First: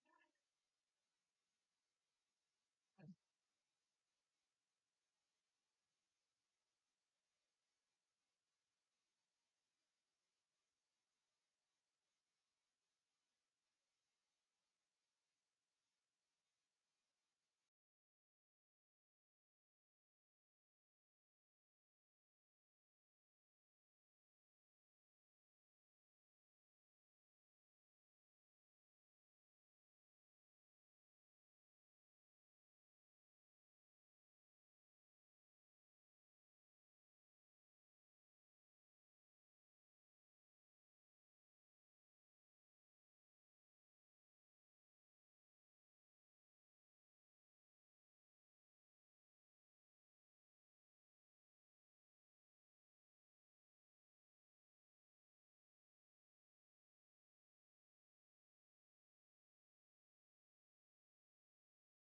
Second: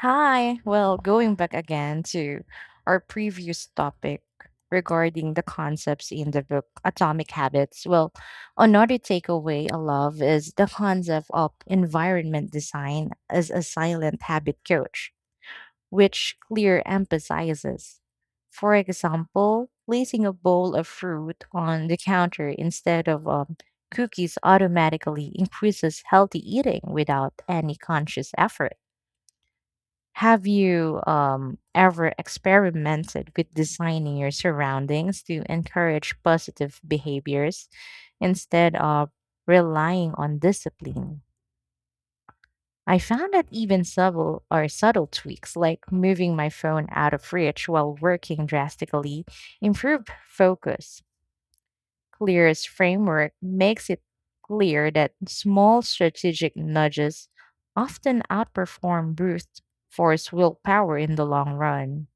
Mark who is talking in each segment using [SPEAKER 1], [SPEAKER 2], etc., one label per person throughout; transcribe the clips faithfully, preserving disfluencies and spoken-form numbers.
[SPEAKER 1] Hi. Well, going back again to our previous topic regarding the concepts in the book Atomic Habits. Well, another takeaway I love is the concept of environment design as a silent habit coach, which Clear emphasizes. For example, placing a bowl of fruit on the counter instead of um, cookies automatically increases healthy eating without any conscious effort. Have you um, ever experimented with designing your surroundings to encourage positive behaviors instead of relying on discipline? I found that even subtle or subtle tweaks, like moving my phone out of reach while working drastically, improve focus. Clear's framework makes it clear that small strategic nudges often outperform brute force willpower in the long run.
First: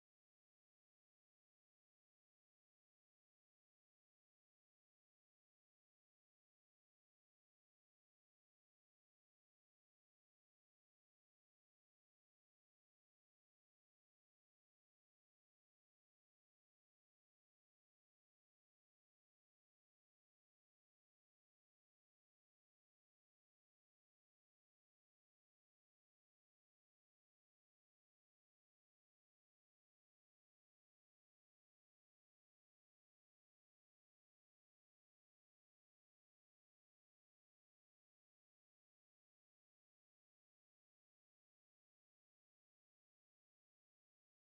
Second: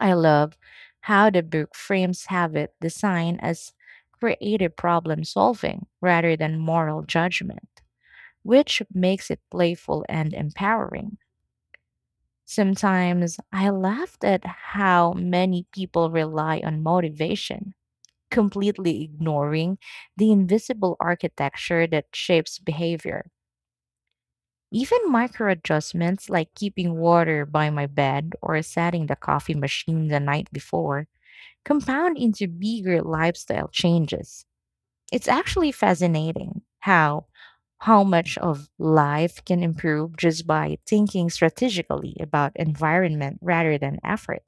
[SPEAKER 1] I love how the book frames habit design as creative problem solving rather than moral judgment, which makes it playful and empowering. Sometimes I laughed at how many people rely on motivation, completely ignoring the invisible architecture that shapes behavior. Even micro adjustments like keeping water by my bed or setting the coffee machine the night before compound into bigger lifestyle changes. It's actually fascinating how how much of life can improve just by thinking strategically about environment rather than effort.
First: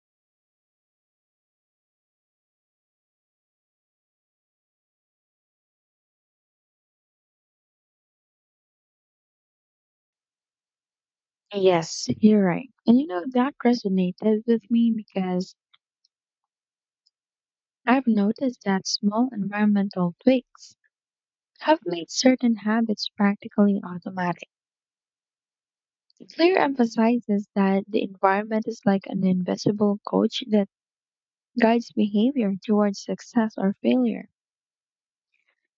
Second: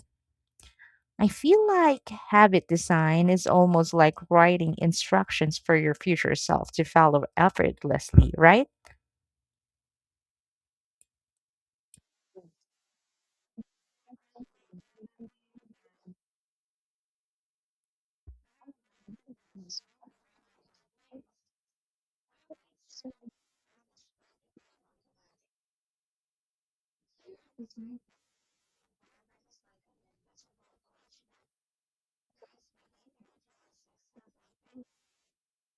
[SPEAKER 1] I feel like habit design is almost like writing instructions for your future self to follow effortlessly, right?
[SPEAKER 2] Yes, you're right. And you know, that resonated with me because I've noticed that small environmental tweaks have made certain habits practically automatic. Clear emphasizes that the environment is like an invisible coach that guides behavior towards success or failure.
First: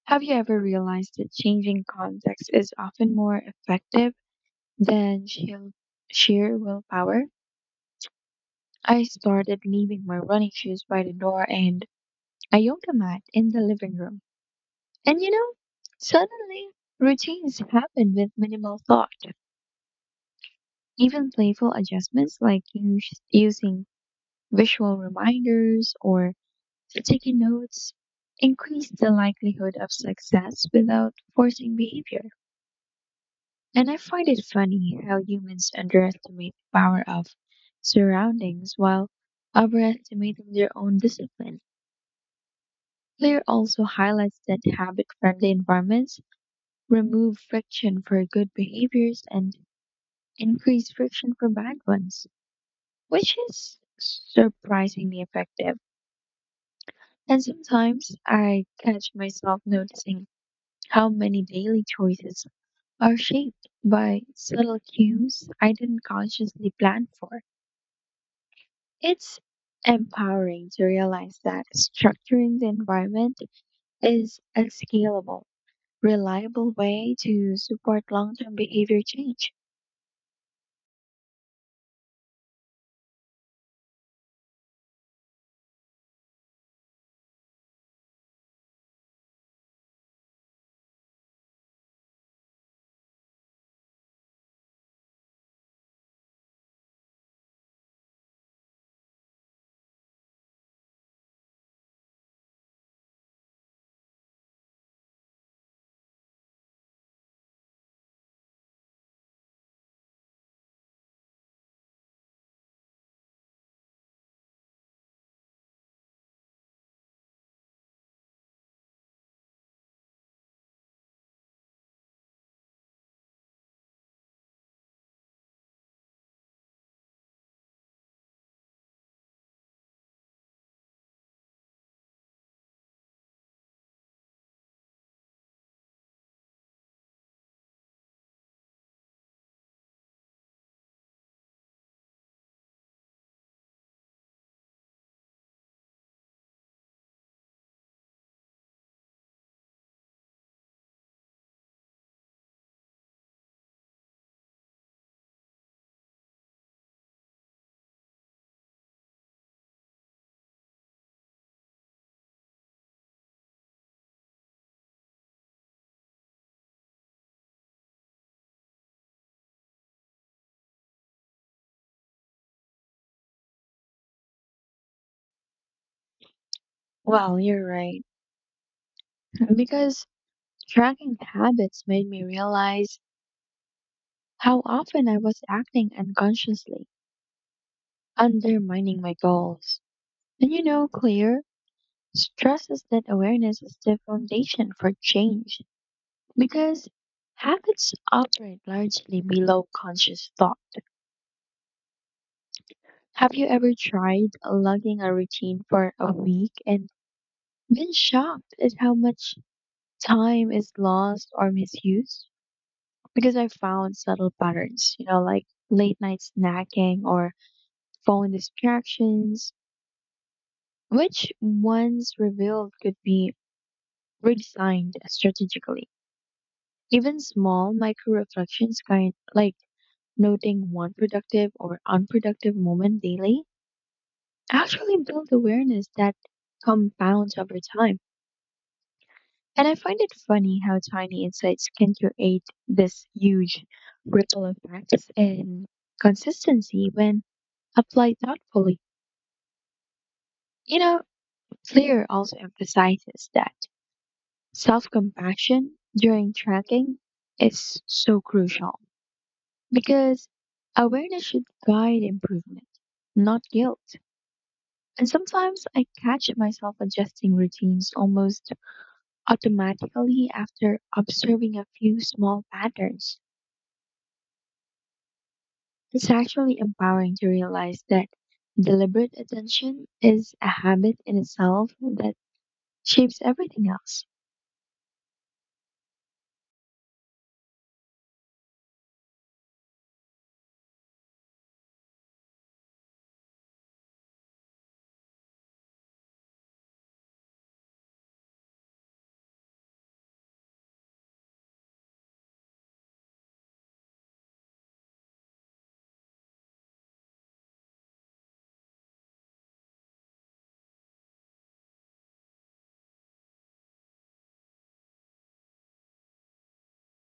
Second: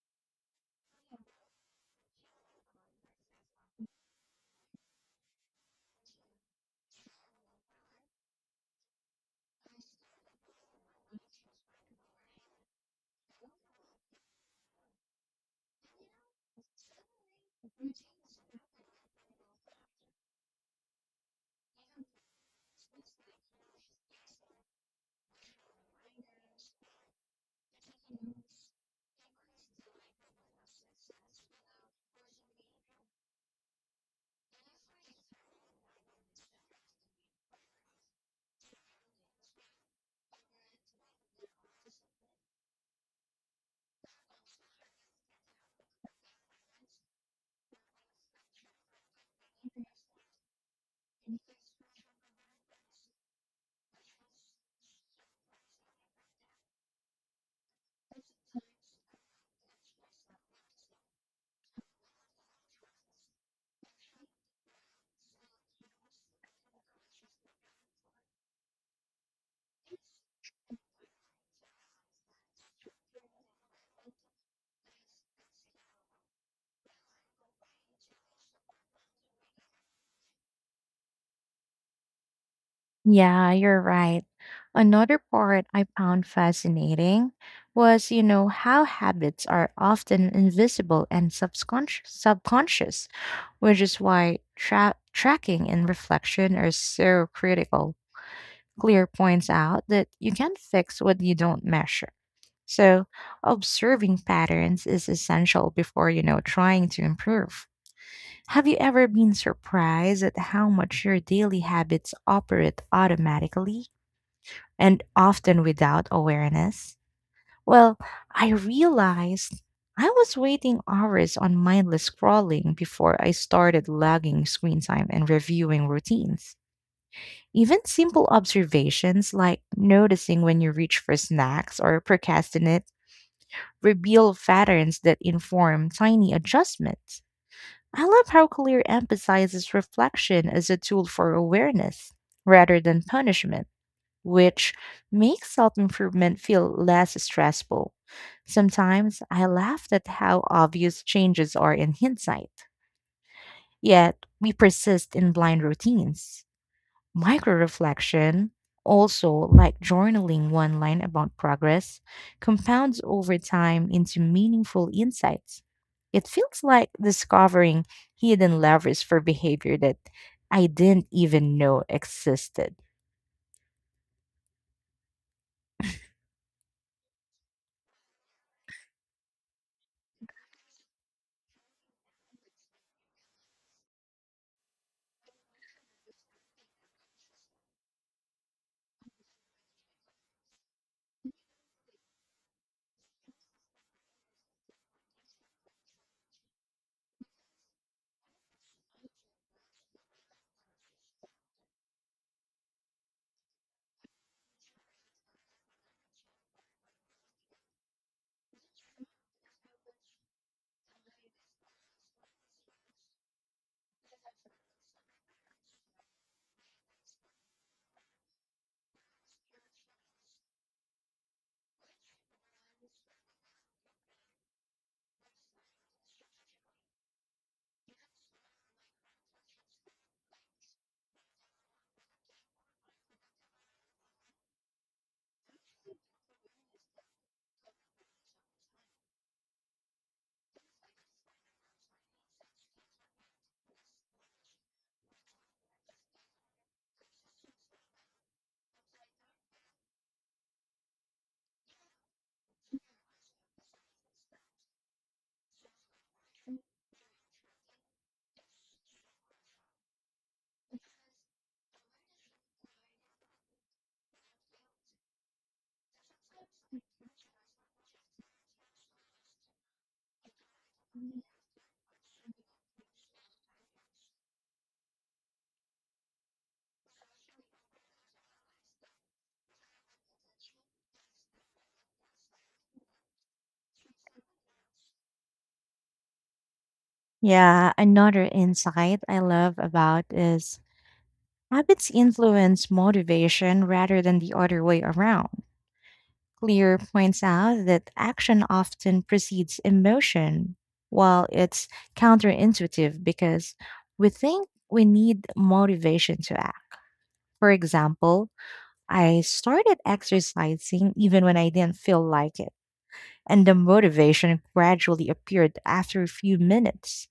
[SPEAKER 2] Have you ever realized that changing context is often more effective than sheer sheer willpower? I started leaving my running shoes by the door and a yoga mat in the living room. And you know, suddenly routines happen with minimal thought. Even playful adjustments like us- using visual reminders or taking notes increase the likelihood of success without forcing behavior. And I find it funny how humans underestimate the power of surroundings while overestimating their own discipline. Clear also highlights that habit friendly environments remove friction for good behaviors and increase friction for bad ones, which is surprisingly effective. And sometimes I catch myself noticing how many daily choices are shaped by subtle cues I didn't consciously plan for. It's empowering to realize that structuring the environment is a scalable, reliable way to support long term behavior change.
[SPEAKER 1] Yeah, you're right. Another part I found fascinating was, you know, how habits are often invisible and subconscious, subconscious, which is why tra- tracking and reflection are so critical. Clear points out that you can't fix what you don't measure. So, observing patterns is essential before, you know, trying to improve. Have you ever been surprised at how much your daily habits operate automatically, and often without awareness? Well, I realized I was waiting hours on mindless scrolling before I started logging screen time and reviewing routines. Even simple observations like noticing when you reach for snacks or procrastinate reveal patterns that inform tiny adjustments. I love how Clear emphasizes reflection as a tool for awareness rather than punishment, which makes self improvement feel less stressful. Sometimes I laughed at how obvious changes are in hindsight, yet we persist in blind routines. Micro reflection, also like journaling one line about progress, compounds over time into meaningful insights. It feels like discovering hidden levers for behavior that I didn't even know existed.
[SPEAKER 2] Well, you're right. Because tracking habits made me realize how often I was acting unconsciously, undermining my goals. And you know, Claire stresses that awareness is the foundation for change because habits operate largely below conscious thought. Have you ever tried lugging a routine for a week and been shocked at how much time is lost or misused? Because I found subtle patterns, you know, like late night snacking or phone distractions, which once revealed could be redesigned strategically. Even small micro reflections, kind like noting one productive or unproductive moment daily, actually build awareness that compounds over time. And I find it funny how tiny insights can create this huge ripple effects and consistency when applied thoughtfully. You know, Clear also emphasizes that self compassion during tracking is so crucial because awareness should guide improvement, not guilt. And sometimes I catch myself adjusting routines almost automatically after observing a few small patterns. It's actually empowering to realize that deliberate attention is a habit in itself that shapes everything else.
[SPEAKER 1] Yeah, another insight I love about is habits influence motivation rather than the other way around. Clear points out that action often precedes emotion, while it's counterintuitive because we think we need motivation to act. For example, I started exercising even when I didn't feel like it, and the motivation gradually appeared after a few minutes.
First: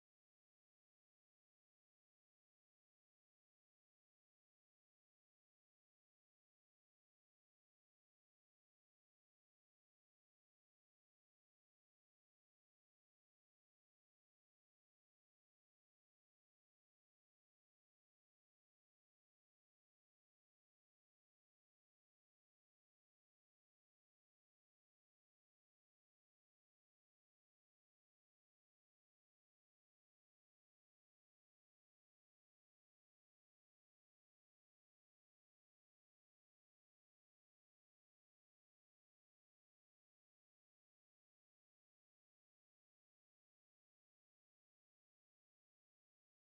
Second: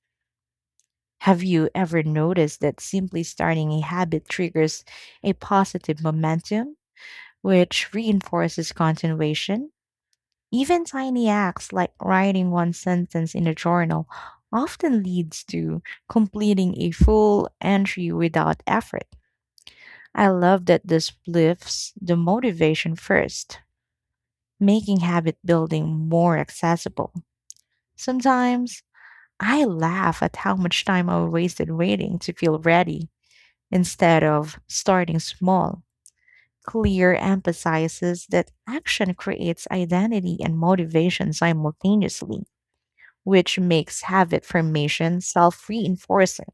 [SPEAKER 1] Have you ever noticed that simply starting a habit triggers a positive momentum, which reinforces continuation? Even tiny acts like writing one sentence in a journal often leads to completing a full entry without effort. I love that this lifts the motivation first, making habit building more accessible. Sometimes I laugh at how much time I wasted waiting to feel ready instead of starting small. Clear emphasizes that action creates identity and motivation simultaneously, which makes habit formation self reinforcing.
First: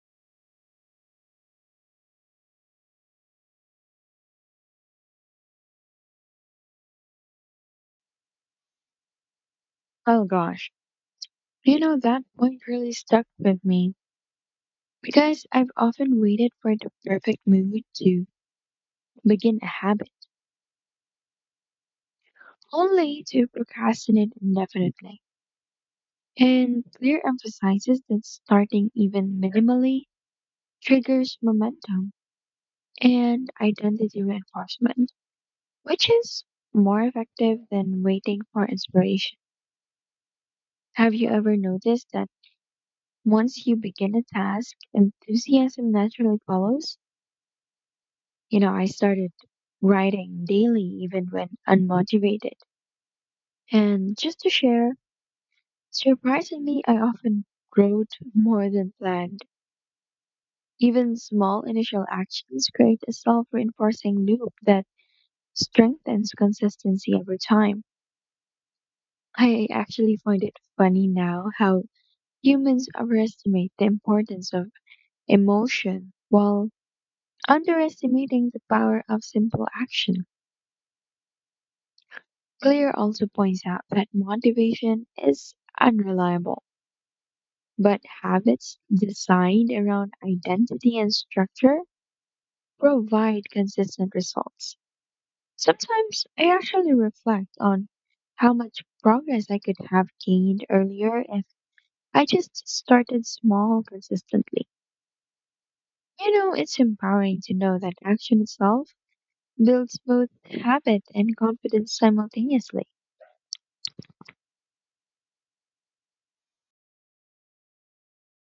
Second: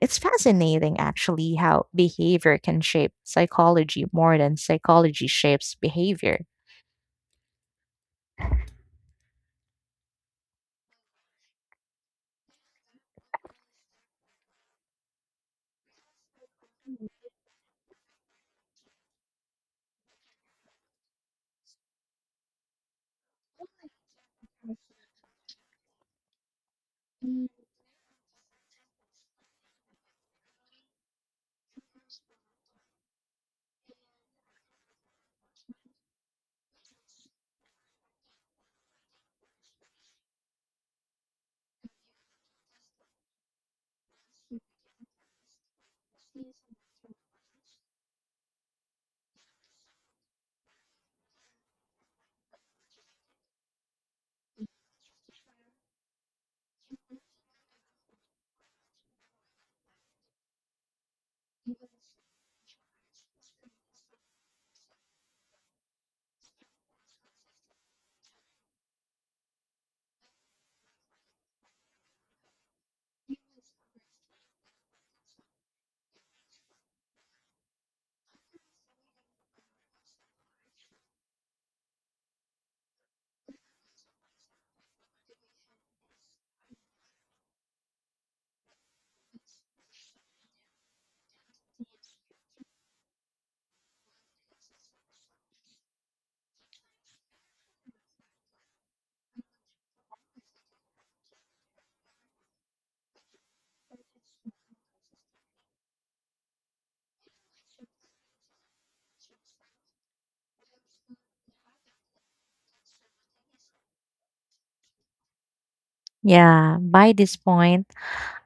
[SPEAKER 1] It's fascinating, actually, how behavior can shape psychology more than psychology shapes behavior.
[SPEAKER 2] Oh gosh, you know, that point really stuck with me because I've often waited for the perfect mood to begin a habit, only to procrastinate indefinitely. And clear emphasizes that starting even minimally triggers momentum and identity reinforcement, which is more effective than waiting for inspiration. Have you ever noticed that once you begin a task, enthusiasm naturally follows? You know, I started writing daily even when unmotivated. And just to share, surprisingly, I often wrote more than planned. Even small initial actions create a self reinforcing loop that strengthens consistency over time. I actually find it funny now how humans overestimate the importance of emotion while underestimating the power of simple action. Clear also points out that motivation is unreliable, but habits designed around identity and structure provide consistent results. Sometimes I actually reflect on how much progress I could have gained earlier if I just started small consistently. You know, it's empowering to know that action itself builds both habit and confidence simultaneously.
[SPEAKER 1] Yeah, by this point,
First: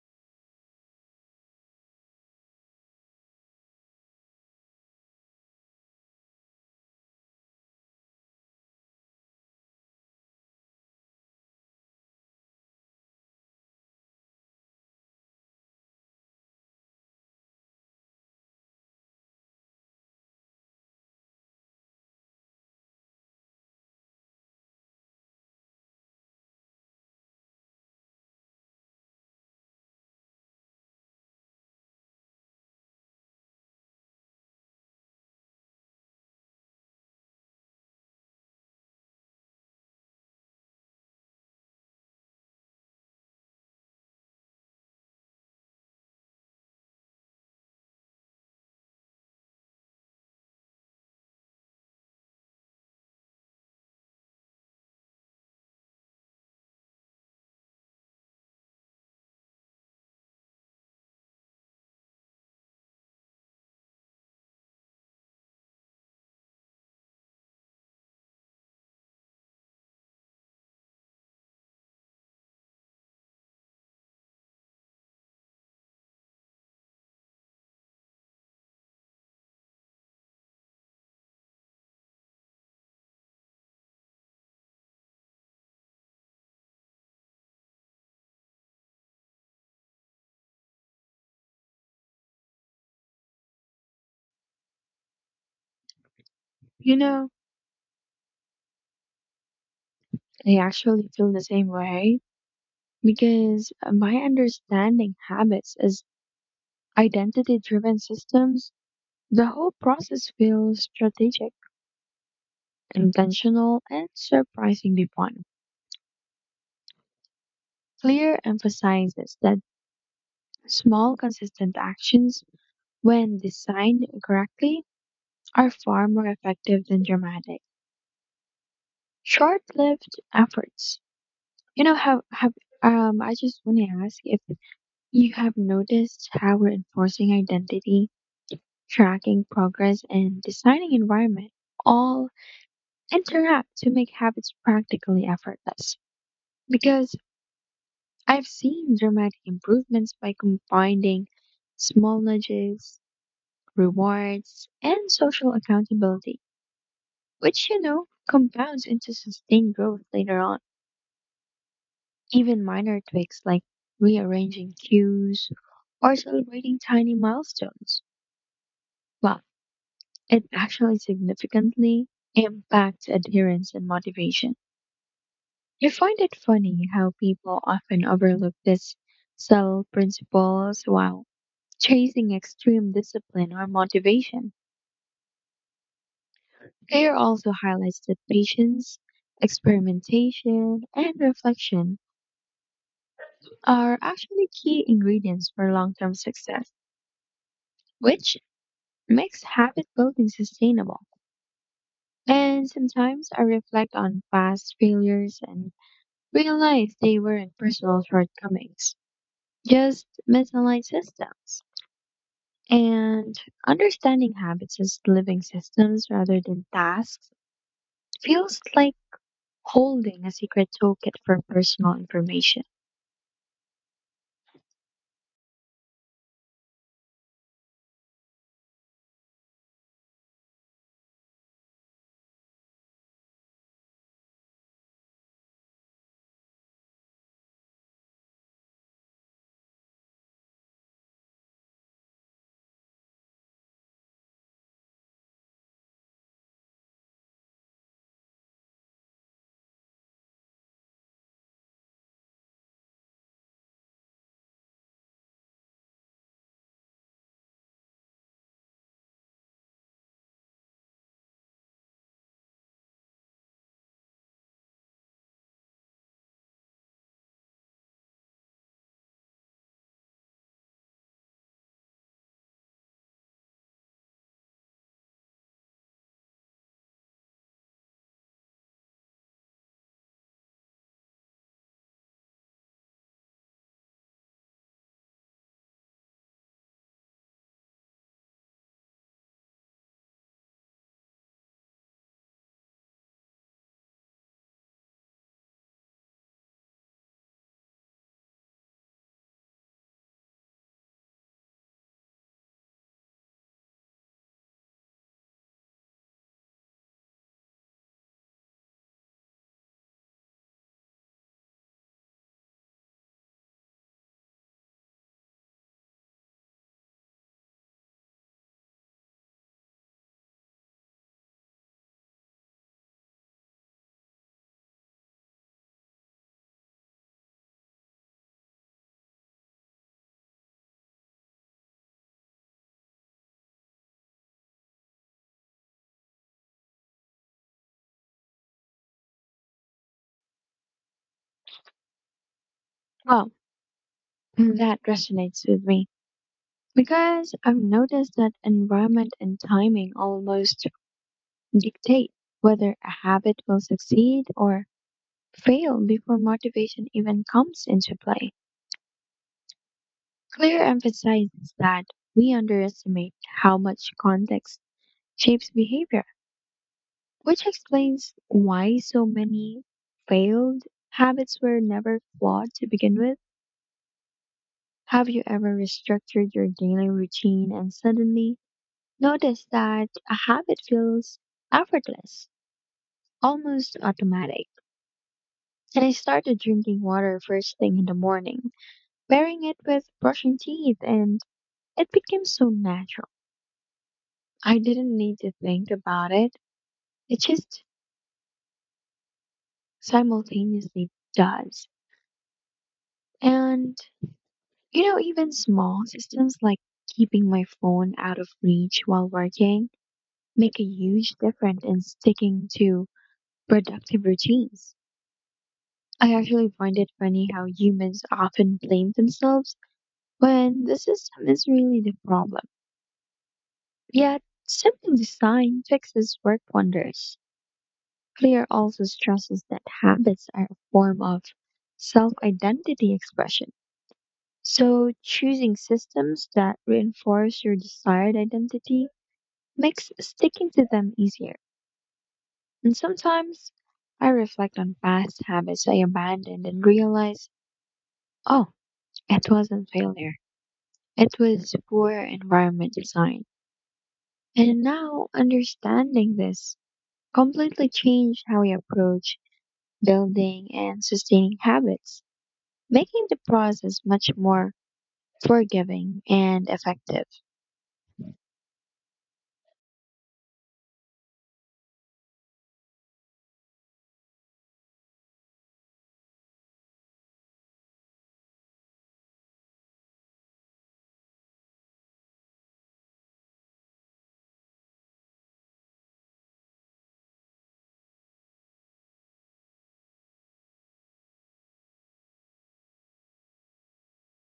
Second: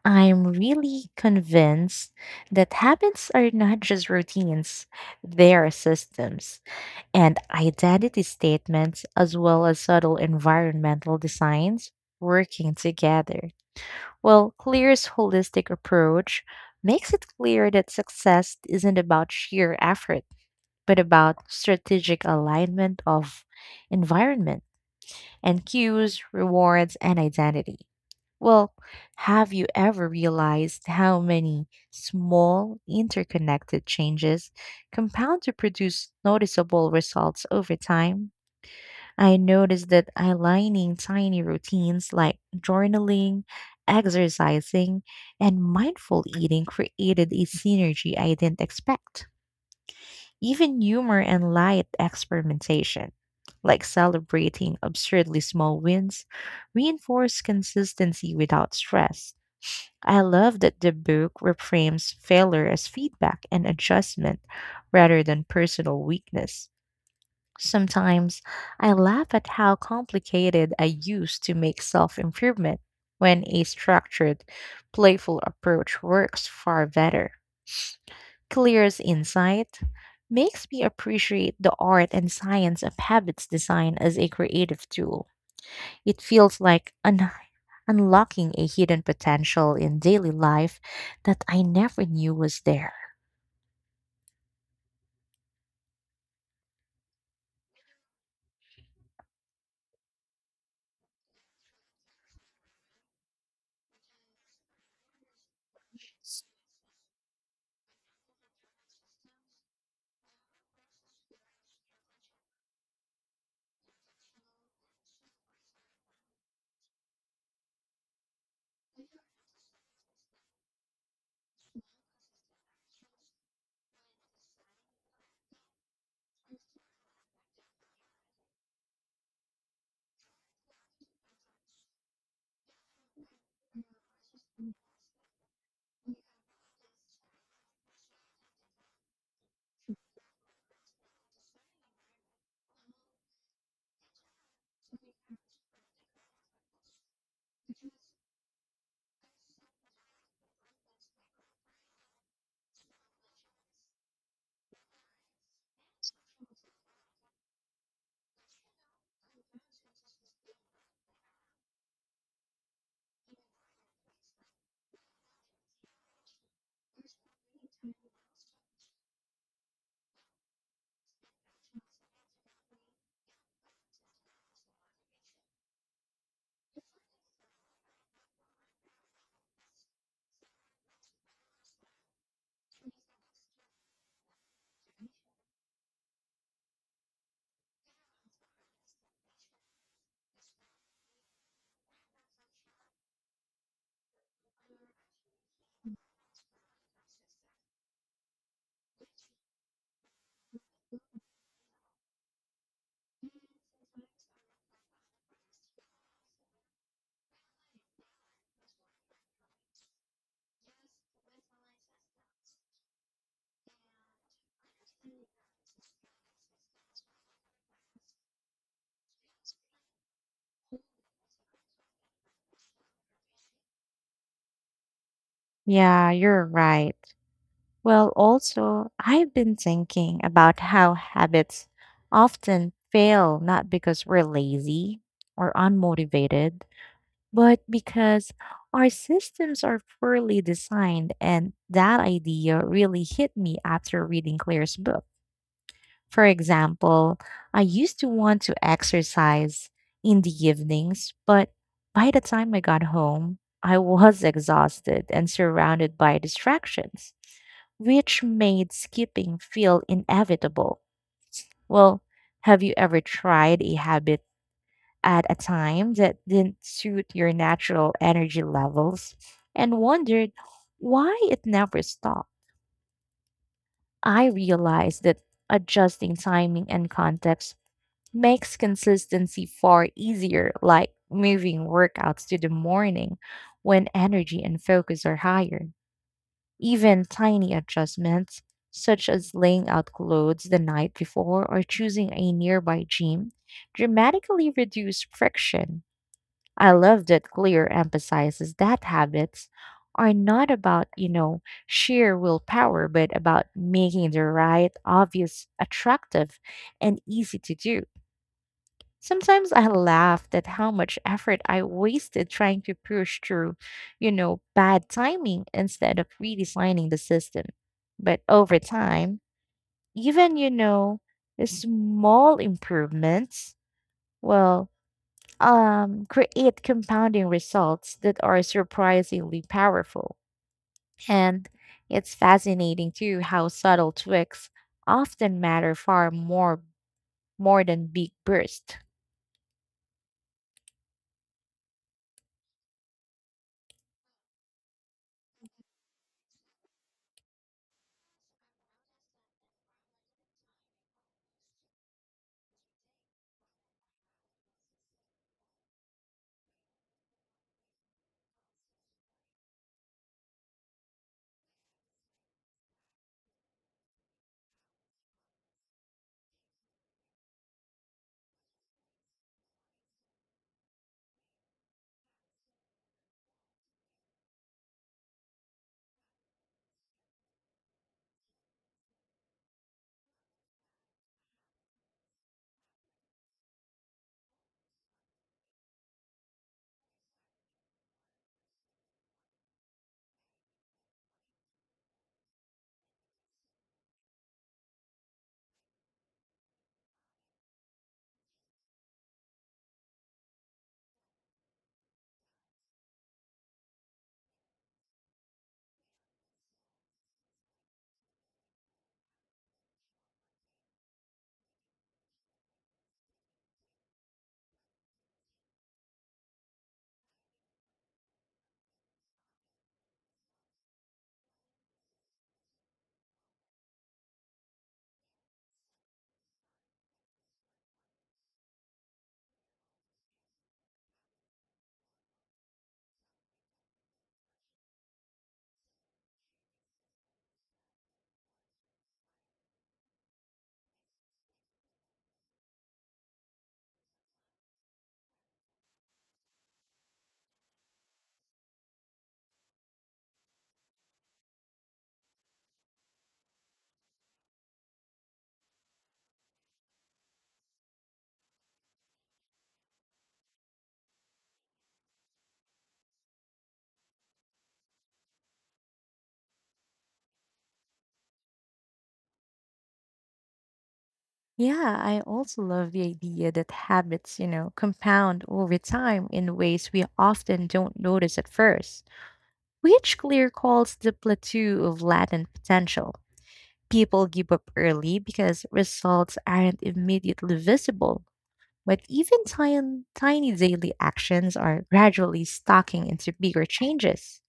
[SPEAKER 1] I'm really convinced that habits are not just routines, they are systems and identity statements, as well as subtle environmental designs, working together. Well, CLEAR's holistic approach makes it clear that success isn't about sheer effort, but about strategic alignment of environment and cues, rewards, and identity. Well, have you ever realized how many small interconnected changes compound to produce noticeable results over time? I noticed that aligning tiny routines like journaling, exercising, and mindful eating created a synergy I didn't expect. Even humor and light experimentation, like celebrating absurdly small wins, reinforce consistency without stress. I love that the book reframes failure as feedback and adjustment rather than personal weakness. Sometimes I laugh at how complicated I used to make self improvement when a structured, playful approach works far better. Clear's insight makes me appreciate the art and science of habits design as a creative tool. It feels like un- unlocking a hidden potential in daily life that I never knew was there.
[SPEAKER 2] You know, I actually feel the same way because by understanding habits as identity driven systems, the whole process feels strategic, intentional, and surprisingly fun. Clear emphasizes that small, consistent actions, when designed correctly, are far more effective than dramatic, short-lived efforts. You know, have have um, I just want to ask if you have noticed how we're enforcing identity, tracking progress, and designing environment all interact to make habits practically effortless. Because I've seen dramatic improvements by combining small nudges, rewards, and social accountability, which, you know, compounds into sustained growth later on. Even minor tweaks like rearranging cues or celebrating tiny milestones. Well, it actually significantly impacts adherence and motivation. I find it funny how people often overlook these subtle principles while chasing extreme discipline or motivation. Care also highlights that patience, experimentation, and reflection are actually key ingredients for long term success, which makes habit building sustainable. And sometimes I reflect on past failures and realize they weren't personal shortcomings, just misaligned systems. And understanding habits as living systems rather than tasks feels like holding a secret toolkit for personal information.
[SPEAKER 1] Yeah, you're right. Well, also, I've been thinking about how habits often fail not because we're lazy or unmotivated, but because our systems are poorly designed. And that idea really hit me after reading Claire's book. For example, I used to want to exercise in the evenings, but by the time I got home, I was exhausted and surrounded by distractions which made skipping feel inevitable. Well, have you ever tried a habit at a time that didn't suit your natural energy levels and wondered why it never stopped? I realized that adjusting timing and context makes consistency far easier, like moving workouts to the morning when energy and focus are higher. Even tiny adjustments, such as laying out clothes the night before or choosing a nearby gym, dramatically reduce friction. I love that Clear emphasizes that habits are not about, you know, sheer willpower, but about making the right obvious attractive and easy to do. Sometimes I laughed at how much effort I wasted trying to push through, you know, bad timing instead of redesigning the system. But over time, even, you know, the small improvements, well, um, create compounding results that are surprisingly powerful. And it's fascinating too how subtle tweaks often matter far more more than big bursts.
[SPEAKER 2] Well, that resonates with me because I've noticed that environment and timing almost dictate whether a habit will succeed or fail before motivation even comes into play. Clear emphasizes that we underestimate how much context shapes behavior, which explains why so many failed habits were never flawed to begin with. Have you ever restructured your daily routine and suddenly noticed that a habit feels effortless, almost automatic? And I started drinking water first thing in the morning, pairing it with brushing teeth, and it became so natural. I didn't need to think about it, it just simultaneously does. And, you know, even small systems like keeping my phone out of reach while working make a huge difference in sticking to productive routines. I actually find it funny how humans often blame themselves when the system is really the problem. Yet, simple design fixes work wonders. Clear also stresses that habits are a form of self identity expression. So, choosing systems that reinforce your desired identity makes sticking to them easier. And sometimes I reflect on past habits I abandoned and realize, oh, it wasn't failure. It was poor environment design. And now understanding this completely changed how we approach building and sustaining habits, making the process much more forgiving and effective.
[SPEAKER 1] Yeah, I also love the idea that habits, you know, compound over time in ways we often don't notice at first, which Clear calls the plateau of latent potential. People give up early because results aren't immediately visible, but even tiny, tiny daily actions are gradually stocking into bigger changes.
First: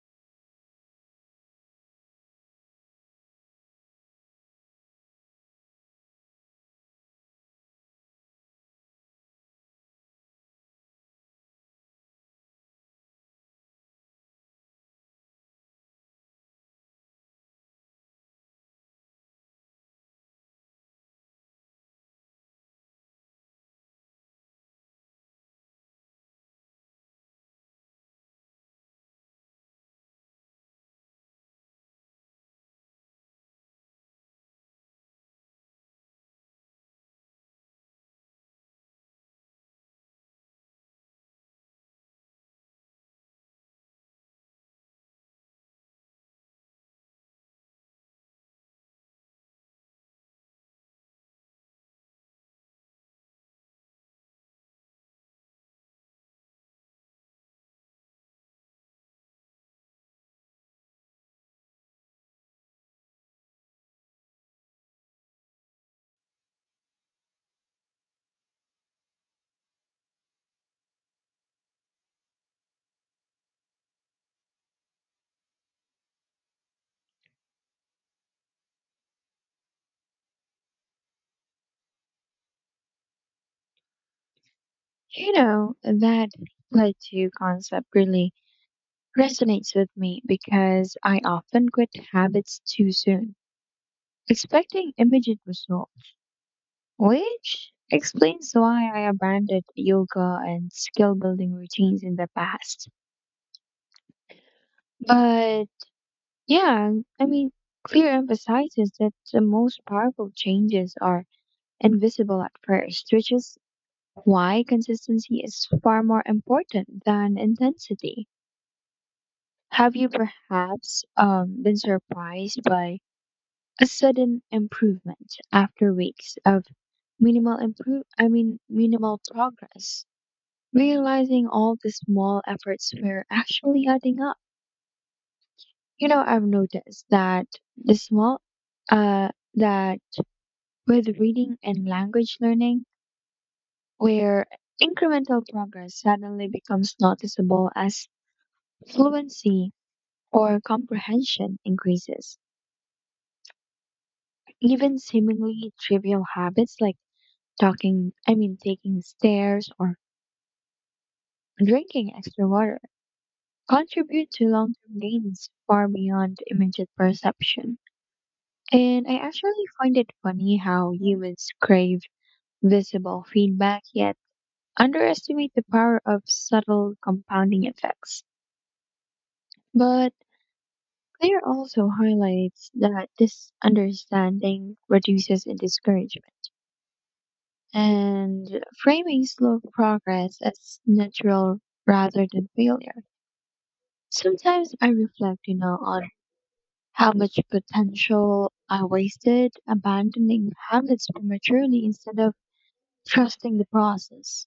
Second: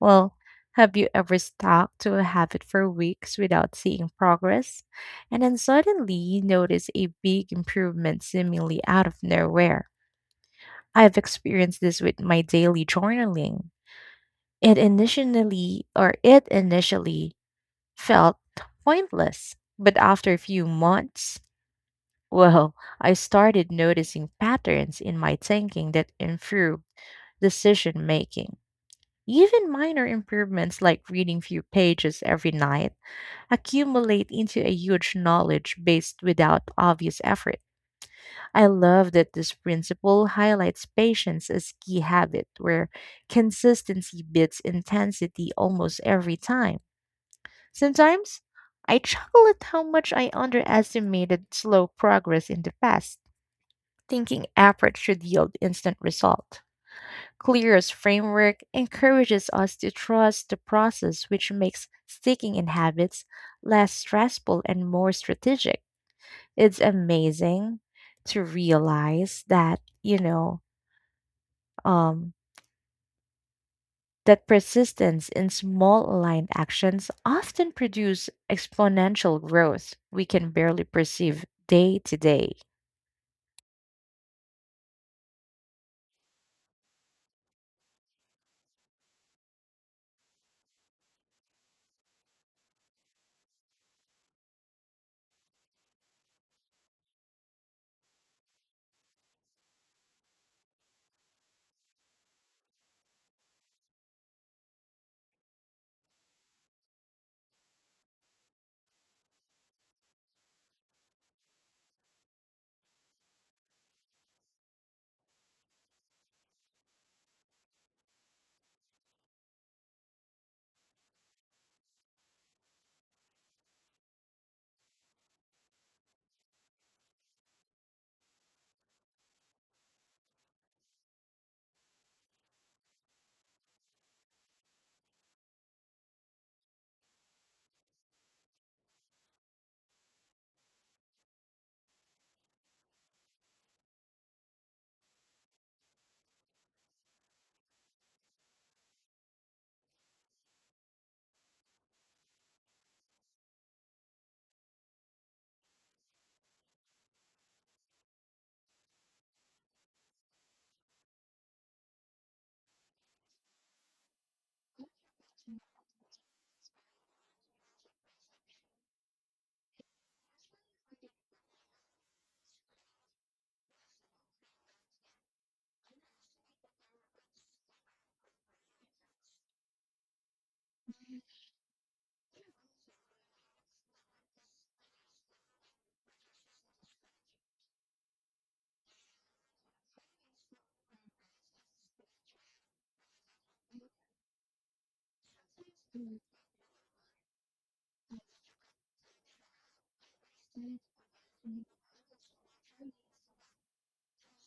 [SPEAKER 1] Well, have you ever stuck to a habit for weeks without seeing progress and then suddenly you notice a big improvement seemingly out of nowhere? I've experienced this with my daily journaling. It initially or it initially felt pointless, but after a few months, well, I started noticing patterns in my thinking that improved decision making. Even minor improvements like reading few pages every night accumulate into a huge knowledge base without obvious effort. I love that this principle highlights patience as key habit where consistency beats intensity almost every time. Sometimes I chuckle at how much I underestimated slow progress in the past, thinking effort should yield instant result. Clear's framework encourages us to trust the process, which makes sticking in habits less stressful and more strategic. It's amazing to realize that, you know, um, that persistence in small aligned actions often produce exponential growth we can barely perceive day to day.
[SPEAKER 2] You know, that like to concept really resonates with me because I often quit habits too soon, expecting immediate results, which explains why I abandoned yoga and skill building routines in the past. But yeah, I mean, clear emphasizes that the most powerful changes are invisible at first, which is why consistency is far more important than intensity. Have you perhaps um, been surprised by a sudden improvement after weeks of minimal improve I mean minimal progress, realizing all the small efforts were actually adding up? You know, I've noticed that the small uh that with reading and language learning where incremental progress suddenly becomes noticeable as fluency or comprehension increases. Even seemingly trivial habits like talking, I mean, taking stairs or drinking extra water contribute to long term gains far beyond immediate perception. And I actually find it funny how humans crave visible feedback yet underestimate the power of subtle compounding effects. But Claire also highlights that this understanding reduces in discouragement and framing slow progress as natural rather than failure. Sometimes I reflect, you know, on how much potential I wasted abandoning habits prematurely instead of trusting the process.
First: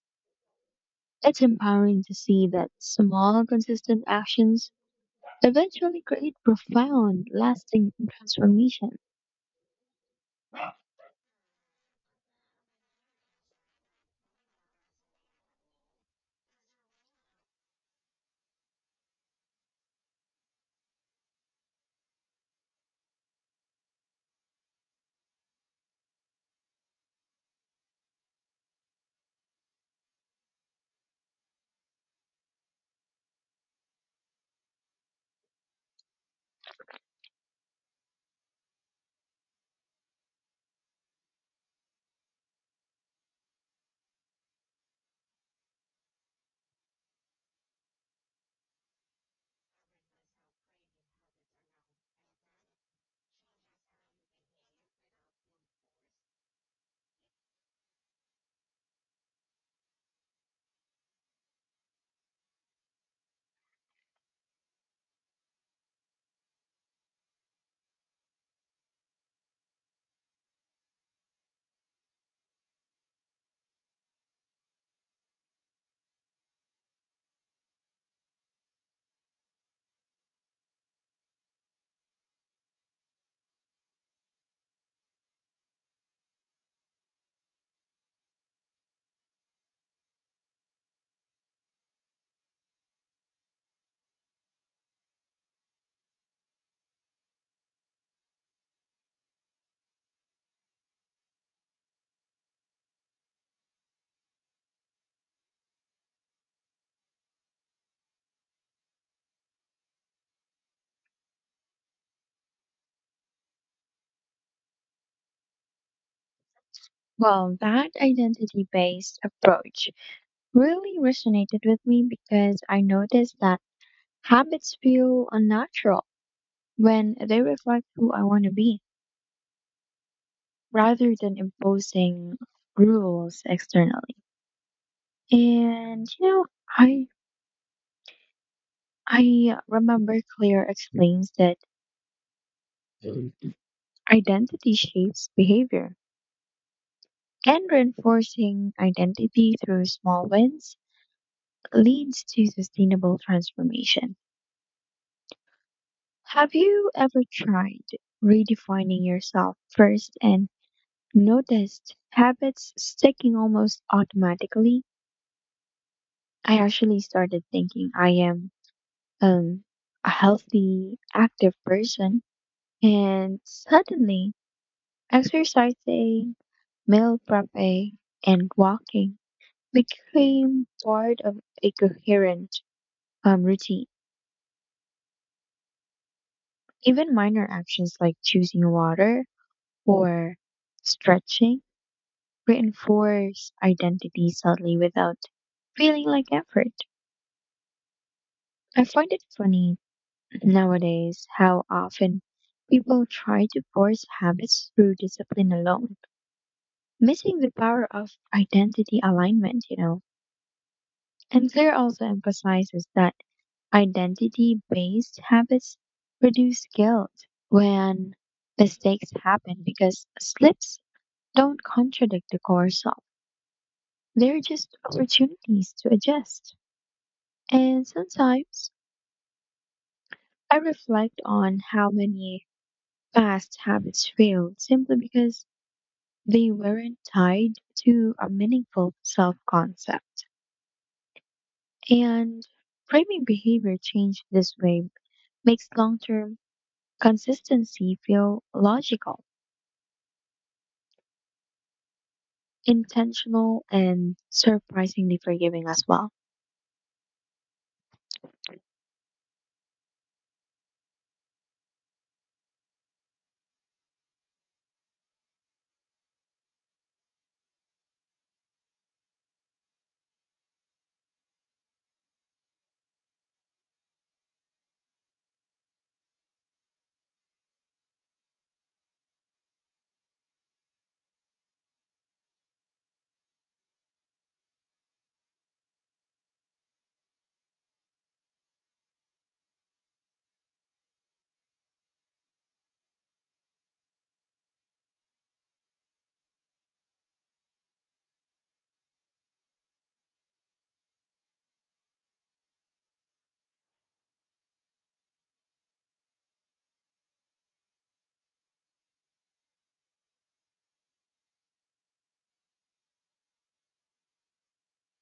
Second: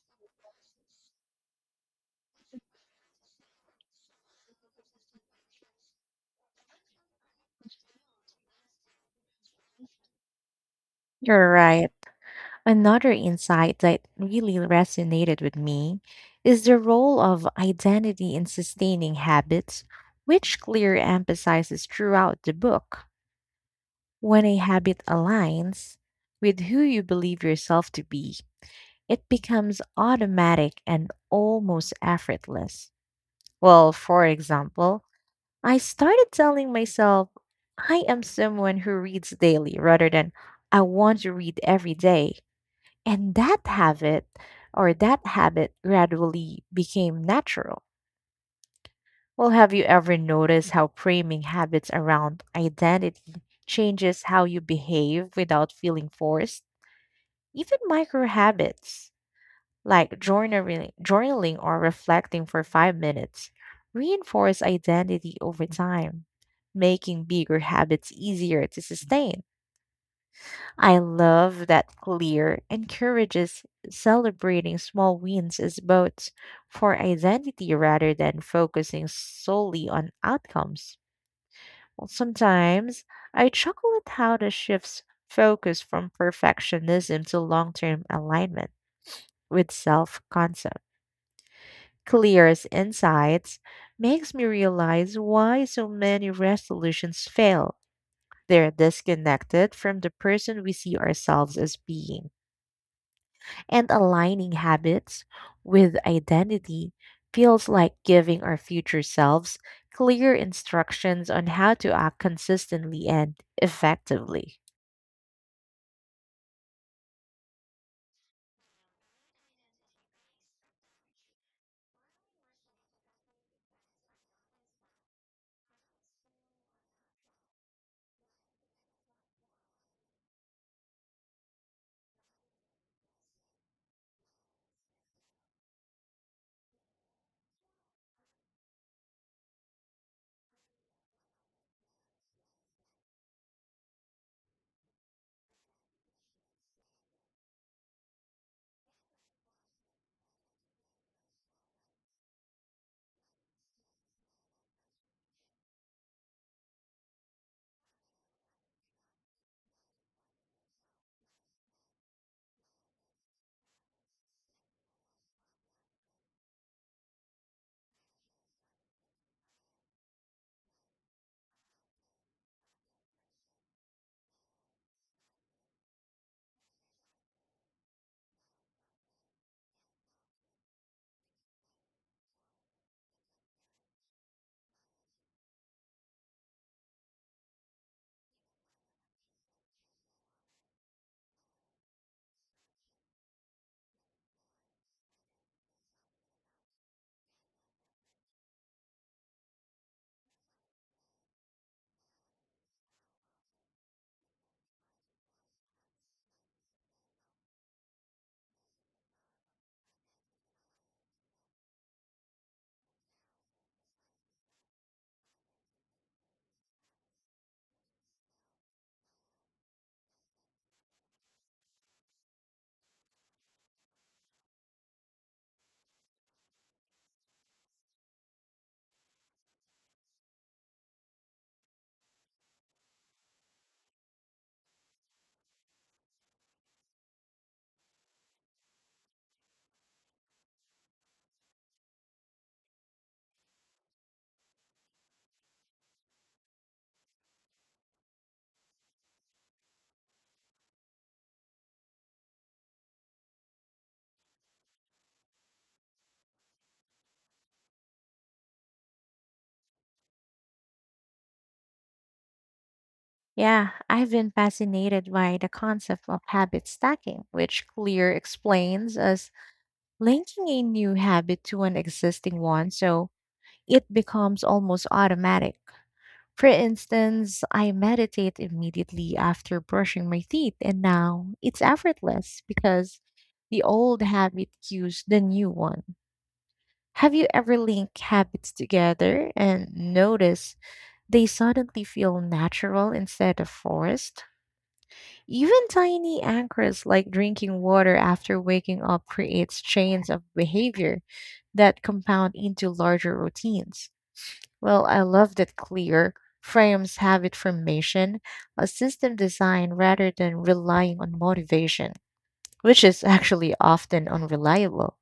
[SPEAKER 2] It's empowering to see that small, consistent actions eventually create profound, lasting transformation.
[SPEAKER 1] You're right. Another insight that really resonated with me is the role of identity in sustaining habits, which Clear emphasizes throughout the book. When a habit aligns with who you believe yourself to be, it becomes automatic and almost effortless. Well, for example, I started telling myself, I am someone who reads daily rather than I want to read every day. And that habit or that habit gradually became natural. Well, have you ever noticed how framing habits around identity changes how you behave without feeling forced? Even micro habits like journaling, journaling or reflecting for five minutes reinforce identity over time, making bigger habits easier to sustain. I love that Clear encourages celebrating small wins as votes for identity rather than focusing solely on outcomes. Well, sometimes I chuckle at how this shifts focus from perfectionism to long term alignment with self concept. Clear's insights makes me realize why so many resolutions fail. They're disconnected from the person we see ourselves as being. And aligning habits with identity feels like giving our future selves clear instructions on how to act consistently and effectively.
[SPEAKER 2] Well, that identity based approach really resonated with me because I noticed that habits feel unnatural when they reflect who I want to be rather than imposing rules externally. And you know, I I remember Claire explains that. Mhm. Identity shapes behavior and reinforcing identity through small wins leads to sustainable transformation. Have you ever tried redefining yourself first and noticed habits sticking almost automatically? I actually started thinking I am um, a healthy, active person. And suddenly, exercising, meal prepping, and walking became part of a coherent um, routine. Even minor actions like choosing water or stretching reinforce identity subtly without feeling like effort. I find it funny nowadays, how often people try to force habits through discipline alone, missing the power of identity alignment, you know. And Claire also emphasizes that identity based habits produce guilt when mistakes happen because slips don't contradict the core self, they're just opportunities to adjust. And sometimes I reflect on how many past habits fail simply because they weren't tied to a meaningful self concept. And framing behavior change this way makes long term consistency feel logical, intentional, and surprisingly forgiving as well.
[SPEAKER 1] Yeah, I've been fascinated by the concept of habit stacking, which Clear explains as linking a new habit to an existing one so it becomes almost automatic. For instance, I meditate immediately after brushing my teeth, and now it's effortless because the old habit cues the new one. Have you ever linked habits together and noticed they suddenly feel natural instead of forced? Even tiny anchors like drinking water after waking up creates chains of behavior that compound into larger routines. Well, I love that clear frames habit formation, a system design rather than relying on motivation, which is actually often unreliable.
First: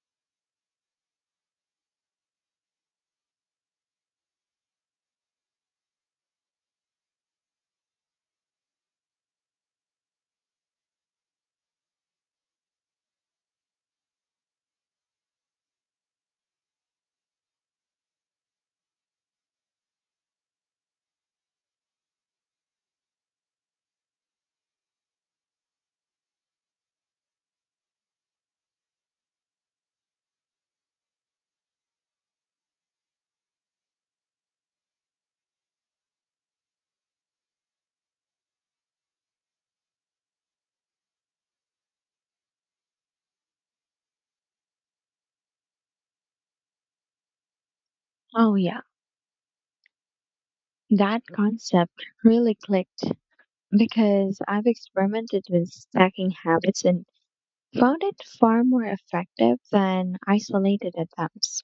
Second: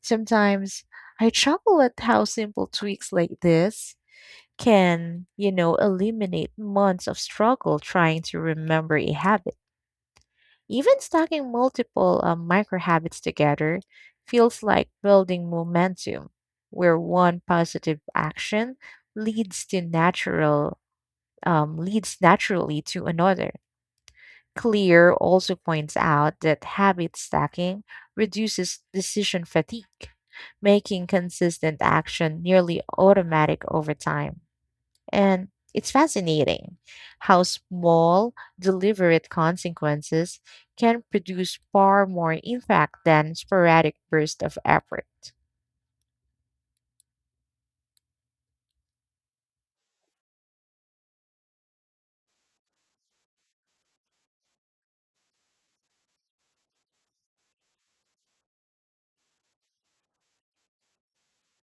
[SPEAKER 1] Sometimes I chuckle at how simple tweaks like this can, you know, eliminate months of struggle trying to remember a habit. Even stacking multiple um, micro habits together feels like building momentum, where one positive action leads to natural um, leads naturally to another. Clear also points out that habit stacking reduces decision fatigue, making consistent action nearly automatic over time. And it's fascinating how small, deliberate consequences can produce far more impact than sporadic bursts of effort.
[SPEAKER 2] Oh, yeah. That concept really clicked because I've experimented with stacking habits and found it far more effective than isolated attempts.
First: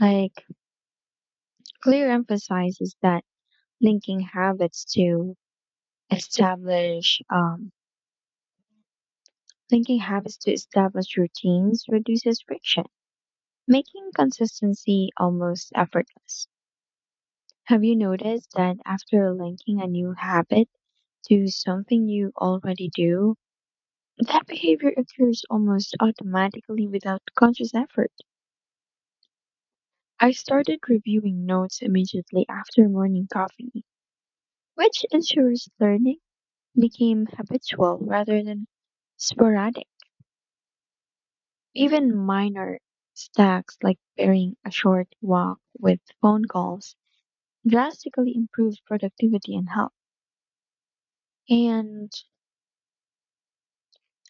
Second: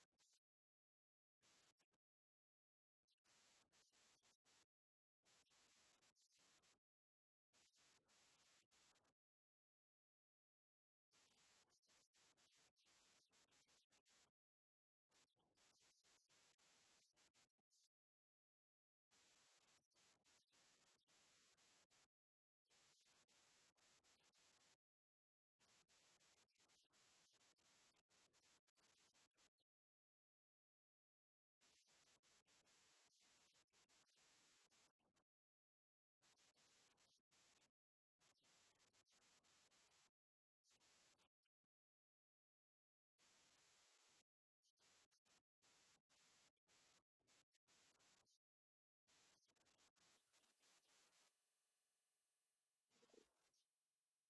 [SPEAKER 2] Like, clear emphasizes that linking habits to establish, um, linking habits to establish routines reduces friction, making consistency almost effortless. Have you noticed that after linking a new habit to something you already do, that behavior occurs almost automatically without conscious effort? I started reviewing notes immediately after morning coffee, which ensures learning became habitual rather than sporadic. Even minor stacks like pairing a short walk with phone calls drastically improved productivity and health. And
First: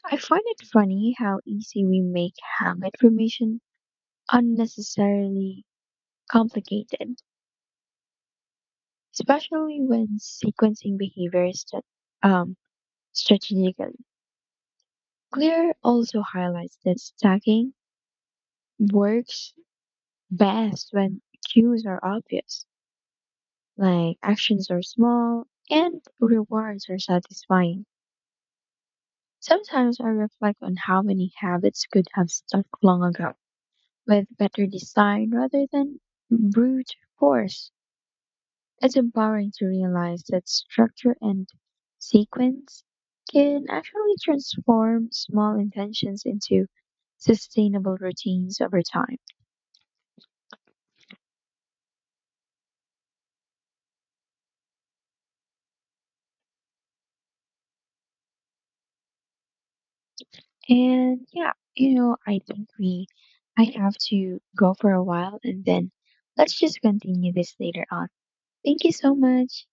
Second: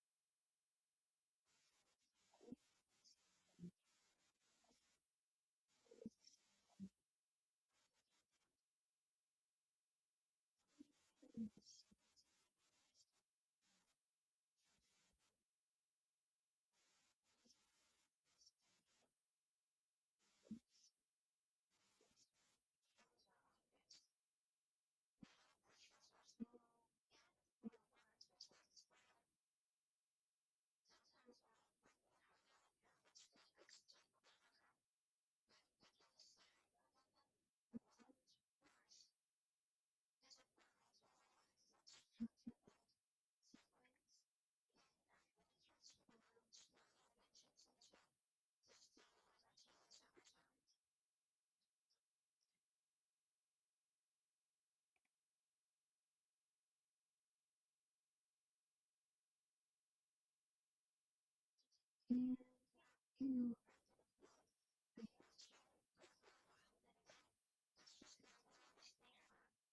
[SPEAKER 2] I find it funny how easy we make habit formation unnecessarily complicated, especially when sequencing behaviors that um strategically. Clear also highlights that stacking works best when cues are obvious, like actions are small and rewards are satisfying. Sometimes I reflect on how many habits could have stuck long ago with better design rather than brute force. It's empowering to realize that structure and sequence can actually transform small intentions into sustainable routines over time. And yeah, you know, I think we I have to go for a while and then let's just continue this later on. Thank you so much.